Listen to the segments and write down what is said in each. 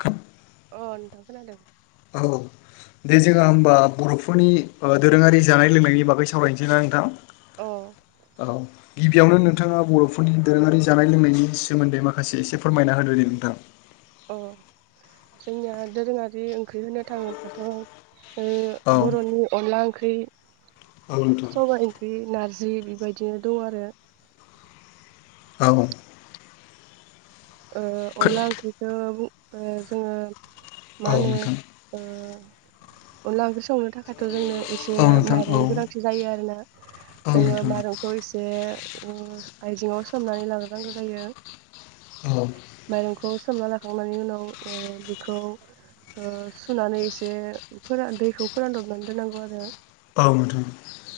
खोब अ नोंथां खोनादों औ दे जोंहा हबा बर'फोरनि दोरोङारि जानाय लोंनायनि बागै सावरायनोसै ना नोंथां अ औ गिबियावनो नोंथाङा बर'फोरनि दोरोङारि जानाय लोंनायनि सोमोन्दै माखासे एसे फोरमायना होदो दे नोंथा अ जोंनिया दोरोङारि ओंख्रि होनो थाङोबथ' औ बर'नि अनला ओंख्रि औ नोंथां सबाइ ओंख्रि नारजि जि बेबायदिनो दं आरो औ अनला ओंख्रिखौ जोङो औ मा होनो नोंथां अनला ओंख्रि संनो थाखायथ' जोंनो एसे औ नोंथां औ माइरंनि गोनांथि जायो आरोना औ जोङो नोंथां माइरंखौ एसे आइजङाव सोमनानै लाग्रोनांगौ जायो औ माइरंखौ सोमना लाखांनानै उनाव बेखौ सुनानै एसे फोरान दैखौ फोरानदबनानै दोननांगौ आरो औ मोथां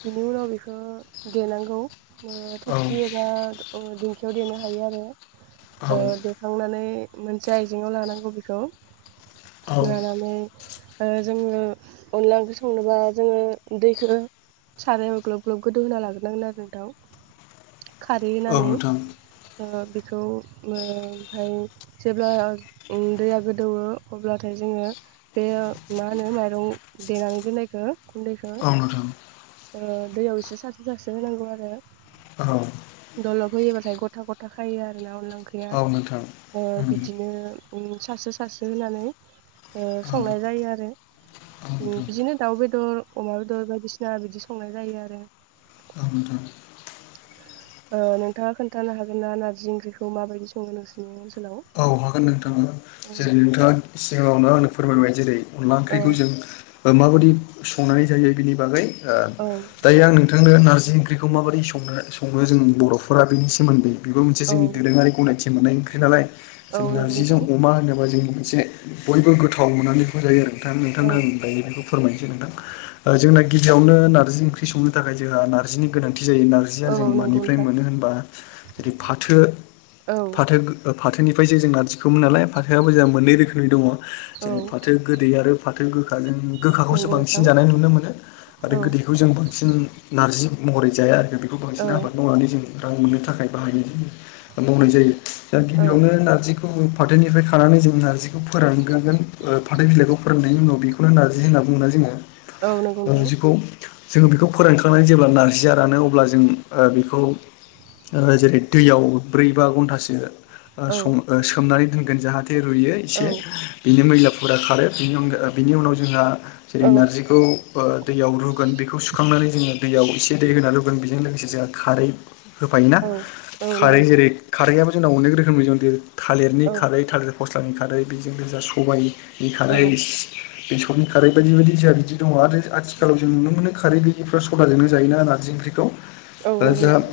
बेनि उनाव बेखौ देनांगौ औ थबसि एबा दिंखियाव देनो हायो आरो [unintelligible] देखांनानै मोनसे आइजेंआव लानांगौ बेखौ औ लानानै आरो जोङो अनला ओंख्रि संनोबा जोङो दैखो सारायावब ग्लग ब्लग गोदौ होना लाग्रोनांगोन आरो नोंथां। खारै हैनानै नोंथां उनाव बेखौ ओ ओमफाय जेब्ला दैया गोदौवो अब्लाथाय जोङो बे मा नो माइरं देनानै दोननायखो गुन्दैखो औ नोंथां औ नोंथां ओ दैयाव एसे सारस्रो सारस्रो होनांगौ आरो। औ दलब होयोबाथाय गथा गथा खायो आरोना अनला ओंख्रिया औ ओ बिदि बिदिनो उम सारस्रो सारस्रो होनानै ओ संनाय जायो आरो। उम नोंथां बिदिनो दाउ बेदर अमा बेदर बायदिसिना ना बिदि संनाय जायो आरो। औ नोंथां ओ नोंथाङा खोनथानो हागोन ना नारजि ओंख्रिखौ माबायदि सङो नोंसोरनि ओनस औ हागोन नोंथां जेरै नोंथाङा सिगाङावनो आंनो फोरमायबाय जेरै अनला औ ओंख्रिखौ जों माबादि संनानै जायो बिनि बागै दायो आं नोंथांनो ओ नारजि ओंख्रिखौ माबोरै संनो सङो जों बर'फोरा बेनि सोमोन्दै बेबो मोनसे औ जोंनि दोरोङारि गनायथि मोननाय ओंख्रि नालाय औ जों नंगौ नोंथां नारजिजों अमा होनोबा जों मोनसे बयबो गोथाव मोननानै बेखौ जायो नोंथां। औ नोंथांनो आंनि बेखौ फोरमायनोसै नोंथां ओ जोंना गिबियावनो नारजि ओंख्रि संनो थाखाय जोंहा नारजिनि गोनांथि जायो नारजिया औ जों नंगौ मानिफ्राय नोंथां मोनो होनबा जेरै फाथो। औ फाथो फाथोनिफ्रायसो जों नारजि खौ नालाय फाथोआबो जोंहा मोननै रोखोमनि दङ' औ जेरै फाथो गोदै आरो फाथो गोखाजों गोखाखौ सो नंगौ नोंथां बांसिन जानाय नुनो मोनो। आरो औ गोदैखौ जों बांसिन नारजि मोन महरै जाया आरो बेखौ औ बांसिन आबाद मावनानै जों रां मोननो थाखाय बाहायनो जायो ओ मावनाय जायो। ओ औ गिबियावनो नारजि खौ फाथोनिफ्राय खानानै जों नारजिखौ फोरानग्रोगोन ओ फाथै बिलाइखौ फोराननायनि उनाव बेखौनो नारजि होनना बुंङोना जोङो। औ नंगौ नोंथां। नारजिखौ जोङो बेखौ फोरानखांनानै जेब्ला नारजिया रानो अब्ला जों ओ बेखौ ओ जेरै दैयाव ब्रै बा घन्टासो ओ औ सं ओ सोमनानै दोनगोन जाहाथे रुयो औ एसे बिनि मैलाफोरा खारो। नि अनगा बिनि उनाव जोंहा जेरै औ नारजिखौ ओ दैयाव रुगोन बेखौ सुखांनानै जोङो दैयाव एसे दै होना रुगोन बेजों लोगोसे जोंहा खारै होफायोना औ औ नंगौ खारै नोंथां जेरै खारैयाबो जोंनाव अनेख रोखोमनि दं जेरै थालिरनि औ खारै थालिर फस्लानि खारै बेजोंनो जा सबाइनि औ औ खारै बेसरनि खारै बायदि बायदि जोंहा बिदि दङ' आरो आथिखालाव जों नुनो मोनो खारै गैयि निफ्रा सदाजोंनो जायो ना नारजि ओंख्रिखौ आरो ओ नंगौ जोहा नोंथां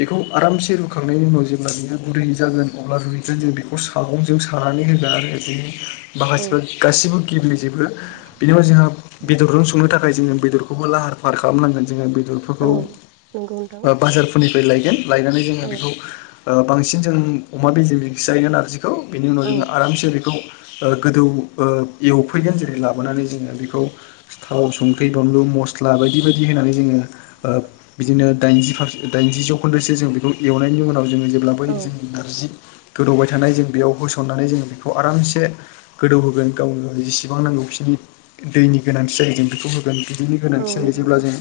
बेखौ आरामसे रुखांनायनि उनाव जेब्ला बियो गुरै जागोन अब्ला [unintelligible] जों बेखौ सागंजों सानानै होगोन आरो बिदिनो औ माखासेफ्रा गासिबो गिबलिजोेबो बेनि उनाव जोंहा बेदरजोंनो संनो थाखाय जोङो बेदरखौबो लाहार फाहार खालामनांगोन जोङो बेदरफोरखौ औ ओ नंगौ नोंथां बाजारफोरनिफ्राय लायगोन। लायनानै जोङो औ बेखौ बांसिन जों अमा बेजेमजोंसो जायो नारजि बेखौ बिनि उनाव औ जोङो आरामसे बेखौ ओ गोदौ ओ एवफैगोन जेरै लाबोनानै जोङो बेखौ थाव संख्रि बानलु मस्ला बायदि बायदि होनानै जोङो ओ बिदिनो दाइनजिसे दाइनजि जौखोन्दोसो जों बेखौ एवनायनि उनाव जों जेब्ला बै औ जों नारजि गोदौबाय थानाय जों बेयाव होसननानै जोंङो बेखौ आरामसे गोदौ होगोन गावनो गावनि जेसेबां नांगौ। बिसोरनि दैनि गोनांथि जायो जों बेखौ होगोन बिदैनि औ गोनांथि नंगौ जायो जेब्ला नोंथां जों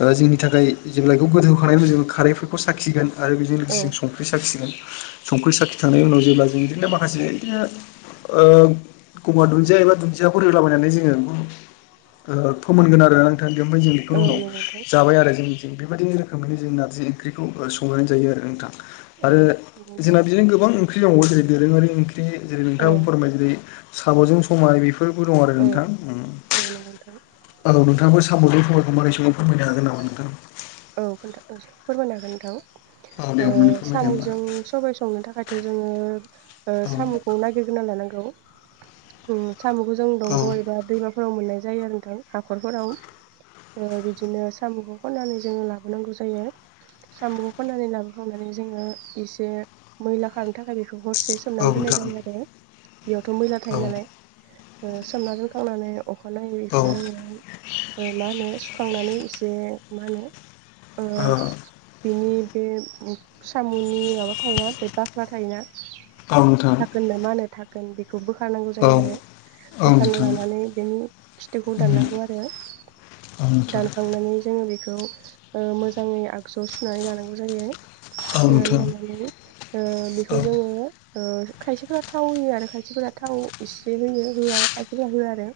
ओ जोंनि थाखाय जेब्ला बेखौ गोदौ होखानाय उनाव जोङो खारैफोरखौ साखिगोन आरो बेजों औ लोगोसे जों संख्रि साखिगोन। संख्रि साखिखांनायनि उनाव जेब्ला जों बिदिनो माखासे बिदिनो ओ एखबा दुन्दिया एबा दुन्दियाखौ होलाबायनानै जोङो ओ फोमोनगोन आरो ना नोंथां जों औ बेखौनो उनाव नंगौ नोंथां जाबाय आरो जों बेबायदि रोखोमैनो जों नारजि ओंख्रिखौ संनानै जायो आरो नोंथां औ आरो नंगौ नोंथां जोंना बिदिनो गोबां ओंख्रि दंबावो जेरै दोरोङारि ओंख्रि जेरै औ नोंथांङाबो फोरमायबाय जेरै साब'जों समाय बे फोरबो दं आरो औ नोंथां उ औ नंगौ नोंथां आ नोंथांखौ साम'नि संनायखौ मारै समाव फोरमायनो हागोन नामा नोंथां औ खोन्था फोरमायनो हागोन नोंथां औ दे ओ अननानै फोरमायदो होमबा साम'जों सबाय संनो थाखायथ' जोङो औ साम'खौ नागिरग्रोना लानांगौ उम साम'खौ जों औ दंग' एबा दैमाफोराव मोननाय जायो नोंथां हाखरफोराव ओ बिदिनो साम'खौ खननानै जोङो लाबोनांगौ जायो साम'खौ खननानै लाबोखांनानै जोङो एसे मैला खारनो थाखाय बे खौ हरसे औ सोमनानै दोननाय नोंथां जायो आरो बेयावथ' मैला थायो औ नालाय ओ सोमना दोनखांनानै अखानायै इखौ औ जोङो ओ मा होनो सुखांनानै एसे मा होनो ओ बिनि बे साम'नि माबा थायोना बे बाख्ला थायोना औ नोंथां थागोन ना मा होनो थागोन बेखौ बोखारनांगौ औ जायो आरो औ बोखान नोंथां लानानै बेनि खिथुखौ दाननांगौ आरो औ नोंथां दानखांनानै जोङो बेखौ ओ मोजाङै आगजुयाव सुनानै लानांगौ जायो औ फिसिनानै नोंथां लानानै औ बेखौ औ जोङो ओ खायसेफोरा थाव होयो आरो खायसेफोरा थाव इसे होयो होआ खायसेफोरा होआ आरो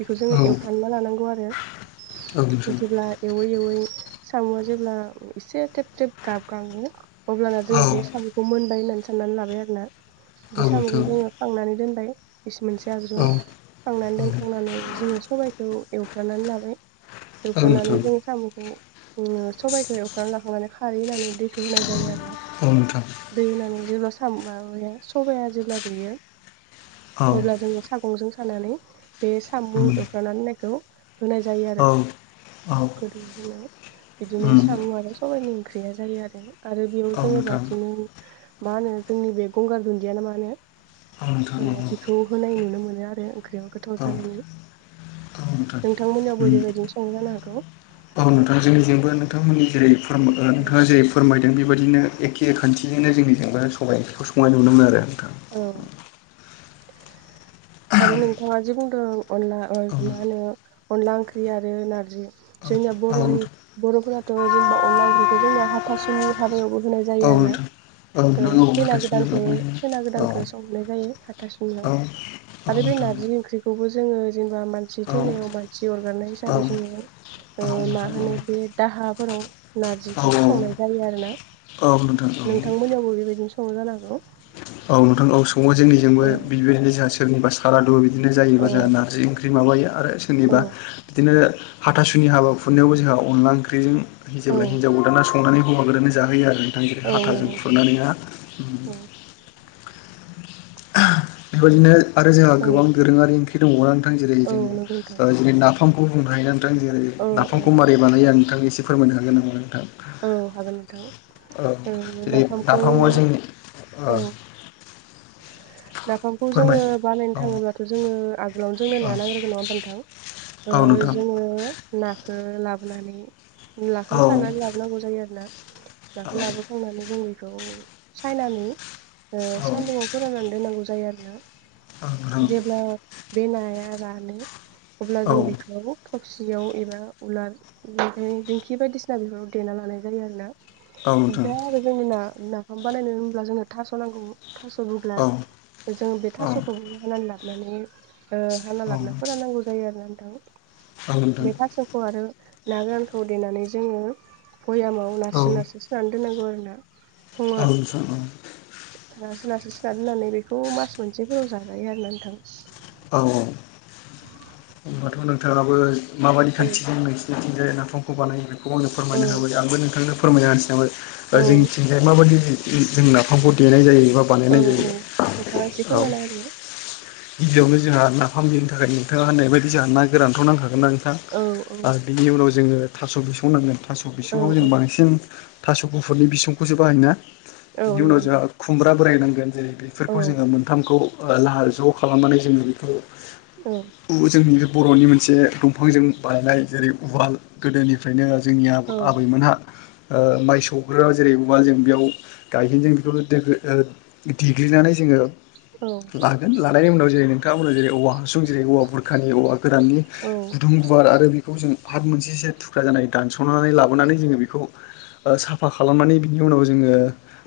बेखौ जों औ एवफ्रानना लानांगौ आरो नोंथां जेब्ला एवै एवै साम'आ जेब्ला एसे थेब थेब गाबगाङो अब्लाना औ जों बे साम'खौ मोनबाय होननानै साननानै लाबाय आरोना बे नोंथां साम'खौ जोङो खांनानै दोनबाय। बेसे मोनसे औ आगजुआव खांनानै औ दोनखांनानै जोङो सबायखौ एवफ्रानानै लाबाय औ एवफ्रानानै नोंथां जों साम'खौ सबायखौ एवफ्रानानै लाखांनानै खारै होनानै दै होनाय जायो आरोना औ नोंथां दै होनानै जेब्ला सामु माबाया सबाया जेब्ला रुयो औ अब्ला जोङो सागंजों खानानै बे साम' उम एवफ्रानानै दोननायखौ होनाय जायो औ आरो औ गोदोनि समायाव बिदिनो उम साम' आरो सबाइनि ओंख्रि गैया जायो आरो आरो बेयाव औ जोङो नोंथां बांसिनै मा होनो जोंनि बे गंगार दुन्दियानो मा होनो औ नोंथां औ ओ बेखौ होनाय नुनो मोनो आरो ओं ख्रियाव गोथाव जानायनि नोंथां नोंथांमोननियावबो उम बेबायदिनो संङो जानो हागौ नोंथां। जोंनिजोंबो नोंथांमोननि जेरै नोंथाङा जेरै फोरमाय दों बेबायदिनो एखे खान्थिजोंनो जोंनि जोंबा सबायाइ ओंख्रिखौ संनाय नुनो मोनो आरो। औ आरो नोंथाङा जे बुंदों। अनला ओ मा होनो अनला ओंख्रि आरो नारजि जोंनिया आरो बर'नि नोंथां बर'फोराथ' जेनेबा अनला ओंख्रिखौ जोंनिया हाथासुनि हाबायावबो होनाय औ नोंथां औ औ जायो। आरोना नोंथां औ नोंथां ओ खैना हाथासुनि गोदानखौ हाबायावबो होयो। खैना गोदानखौ संहोनाय जायो हाथासुनियाव औ औ आरो बे नोंथां नारजि ओंख्रिखौबो जोङो जेनेबा मानसि औ थैनायाव मानसि अरगारनाय औ हिसाबै जोङो ओ नोंथां मा होनो बे दाहाफोराव औ नारजिखौ औ संनाय जायो आरोना। औ नोंथां नोंथांमोननियावबो बेबायदिनो संङो जानो हागौ। औ नोंथां औ सङो जोंनिजोंबो औ बेबायदिनो जोंहा सोरनिबा सारादु बिदि बिदिनो औ जायोबा जोंहा नारजि ओंख्रि माबायो आरो औ सोरनिबा बिदिनो हाथासुनि हाबाखुरनायावबो जोंहा अनला ओंख्रिजों औ जेब्ला हिन्जाव गोदाना संनानै हौवा गोदानानै जाहोयो आरो। नोंथां जेरै औ हाथाजों नंगौ नोंथां खुरनानैहा उम औ बेबायदिनो आरो जोंहा औ गोबां दोरोङारि ओंख्रि दंबावोना नोंथां जेरै औ नंगौ नोंथां जों जेरै नाफामखौ बुंनो हायो ना नोंथां जेरै औ औ नाफामखौ मारै बानाय आं नोंथांनि एसे फोरमायनो हागोन नामा नोंथां? औ हागोन नोंथां ओ औ जेरै नाफामखौ नाफामा जोंनि औ ओ नाफामखौ जोङो बानायनो औ थाङोब्लाथ' जोङो आगोलावनो जोंनो औ ना नांग्रोगोन नङा होमबा नोंथां? ओ औ नोंथां जोङो नाखौ लाबोनानै औ नाखौ सारनानै लाबोनांगौ जायो आरो ना। नाखौ लाबोखांनानै जों बेखौ सायनानै औ सान्दुंङाव फोरानानै जायो आरोना जेब्ला [unintelligible] बे नाया जानो अब्ला औ नोंथां औ जों बेखौ थौसियाव एबा उलार बेनि दिंखि बायदिसिना बेफोराव देना लानाय जायो आरोना। नोंथां आरो जोंनि ना नाफाम बानायनो होनब्ला जोंनो थास' नांगौ थास' औ जों बे औ नोंथां औ थास'खौ हानानै लाबानै हाना लाबना फोरान नांगौ जायो आरो ना। बे थास'खौ आरो ना गोरानखौ देनानै जोङो भयामाव नारसो नारसो सोनानै दोननांगौ आरो ना। औ नोंथां औ सोरनाबा सोरनाबा सोना दोननानै बेखौ मास मोनसेफोराव जाजायो आरोना नोंथां। औ औ होनबाथ' नोंथाङाबो माबादि औ खान्थिजों नोंसोरनि जे नाफामखौ बानायो बेखौ आंनो औ फोरमायनो होबाय आंबो नोंथांनो फोरमायना होनसै औ नाबाय जोंनिथिंहाय माबायदि जों नाफामखौ देनाय जायो। मा औ बानायनाय औ नोंथाङा एसे जायो औ फोरमायना होदो गिबियावनो जोंहा नाफाम देनो थाखाय नोंथाङा होननाय बादि जोंहा ना गोरानथ' नांखागोन ना। थां औ औ आरो बिनि उनाव जोङो थास' बिसौ नांगोन थास' औ बिसङाव जों औ बांसिन थास' गुफुरनि बिसंखौसो बाहायना औ बिनि उनाव नंगौ जोंहा नोंथां खुमब्रा बोरायनांगोन जेरै औ बेफोरखौ जोङो मोनथामखौ लाहार ज' खालामनानै जोङो बेखौ औ जोंनि बर'नि मोनसे दंफांजों बानायनाय जेरै उवाल गोदोनिफ्रायनो जोंनि औ आबैमोनहा ओ माइ सौग्राो जेरै उवाल जों बेयाव गायहेन जों बेखौ देग्लिनानै जोङो औ हानायनि उनाव जेरै नोंथांमोना जेरै औवा हासुं जेरै औवा बुरखानि औवा गोराननि गुदुं गुवार आरो बेखौ जों हाब मोनसेसो थुख्रा जानानै दानस'नानै लाबोनानै जोङो बेखौ साफा खालामनानै बिनि उनाव जोङो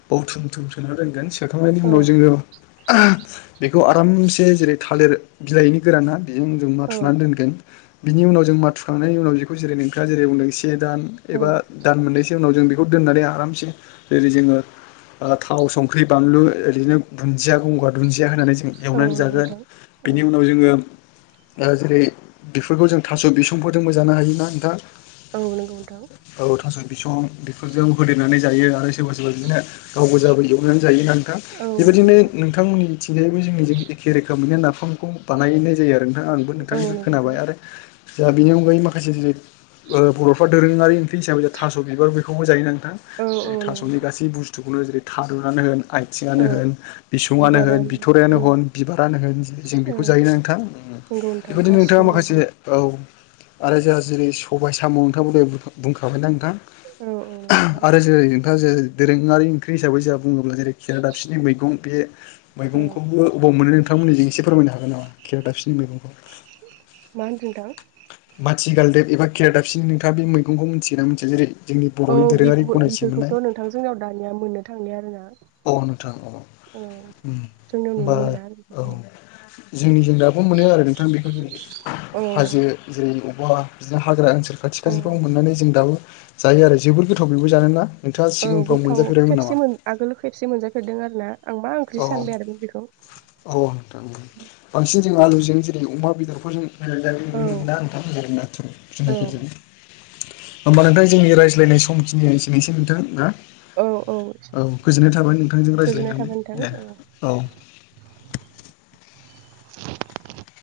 बावथुम थुम सोना दोनगोन। सोखांनायनि औ उनाव जोङो बेखौ आरामसे जेरै थालिर बिलाइनि गोराना बेजों जों माथुनानै औ दोनगोन बिनि उनाव जों माथुखांनायनि उनाव बेखौ जेरै नोंथाङा जेरै बुंदों से दान औ एबा दान मोननैसो उनाव जों बेखौ दोननानै आरामसे जेरै जोङो थाव संख्रि बानलु ओरैनो दुन्दिया गंगार दुन्दिया होनानै जों औ एवनानै नंगौ जागोन नोंथां बिनि औ उनाव जोङो जेरै बेफोरखौ जों थास' बिसंफोरजोंबो जानो हायोना नोंथाङा। औ नंगौ नोंथां। बिसं बेफोरजों होदेरनानै जायो आरो। सोरबा सोरबा बिदिनो गावबो गोजाबो एवनानै जायोना नोंथां औ नंगौ बेबायदिनो नोंथां नोंथांमोननि थिंजाय बे जोंनिजों एखे रोखोमैनो नाफामखौ बानायनाय जायो आरो नोंथाङा आंबो औ नोंथांनिखौ नंगौ नोंथां खोनाबाय आरो। दा बेनि अनगायै माखासे जेरै बर'फ्रा दोरोङारि ओंख्रि हिसाबै थास' बिबार बेखौबो जायो ना नोंथां। औ जेरै नंगौ थास'नि नोंथां गासै बुस्थुखौनो जेरै थारुनानो होन आथिङानो औ होन बिसुङानो होन बिबारानो नो ओं होन बिबारनो होन जों बेखौ ओं जायोना नोंथां नंगौ नोंथां बेफोरबायदिनो नोंथाङा गासिखौबो माखासे जाजोबो औ आरो जोंहा जेरै सबाय साम' नोंथाङाबो दहाय बुंखाबाय ना नोंथां। औ औ नंगौ नोंथां आरो जेरै नोंथाङा जे दोरोङारि ओंख्रि हिसाबै जों बुङोब्ला जेरै खेरादाफिनि मैगं बे मैगंखौ औ अबाव मोनो नोंथांमोनजों एसे फोरमायनो हागोन नामा खेरादाफिनि मैगंखौ मा होनदों नोंथां? सिगालदेब एबा केेराददाबसिनि नोंथाङा बे मैगखौ मिथिगोना मिथिया जेरै जोंनि औ बर'नि बि दोरोङारि गनायथि मोननाय बेफोरखौथ' नोंथांजोंनाव दानिया मोननो थांलिया आरो ना। औ नोंथां औ जोंनियाव होमबा नुनो मोना आरो औ बेफोरखौ जोंनि जों दाबो मोनो आरो नोंथां बेखौ औ हाजो जेरै अबेबा बिदिनो हाग्रा ओनसोल खाथि औ खाथिफ्राव मोननानै जों दाबो जायो आरो जोबोर गोथाव बेबो जानोना नोंथाङा औ सिगांफ्राव गोथाव मोनजाफेरबायमोन खेबसे नामा? मोन आगोल खेबसे से मोनजाफेरदों आरो ना। आं मा ओंख्रि औ सानबाय आरोमोन बेखौ औ नोंथां बांसिन जों आलुजों जेरै अमा बेदरफोरजों होनानै जानाय औ नुनो मोना नोंथांमोन जेरै नाथुर औ जुनायफोरजों होमबा नोंथां जोंनि रायज्लायनाय समखिनिया एसेनोसै नोंथां ना औ औ औ गोजोननाय थाबाय नोंथांजों गोजोननाय थाबाय रायज्लायनानै नोंथां दे औ औ [inaudible]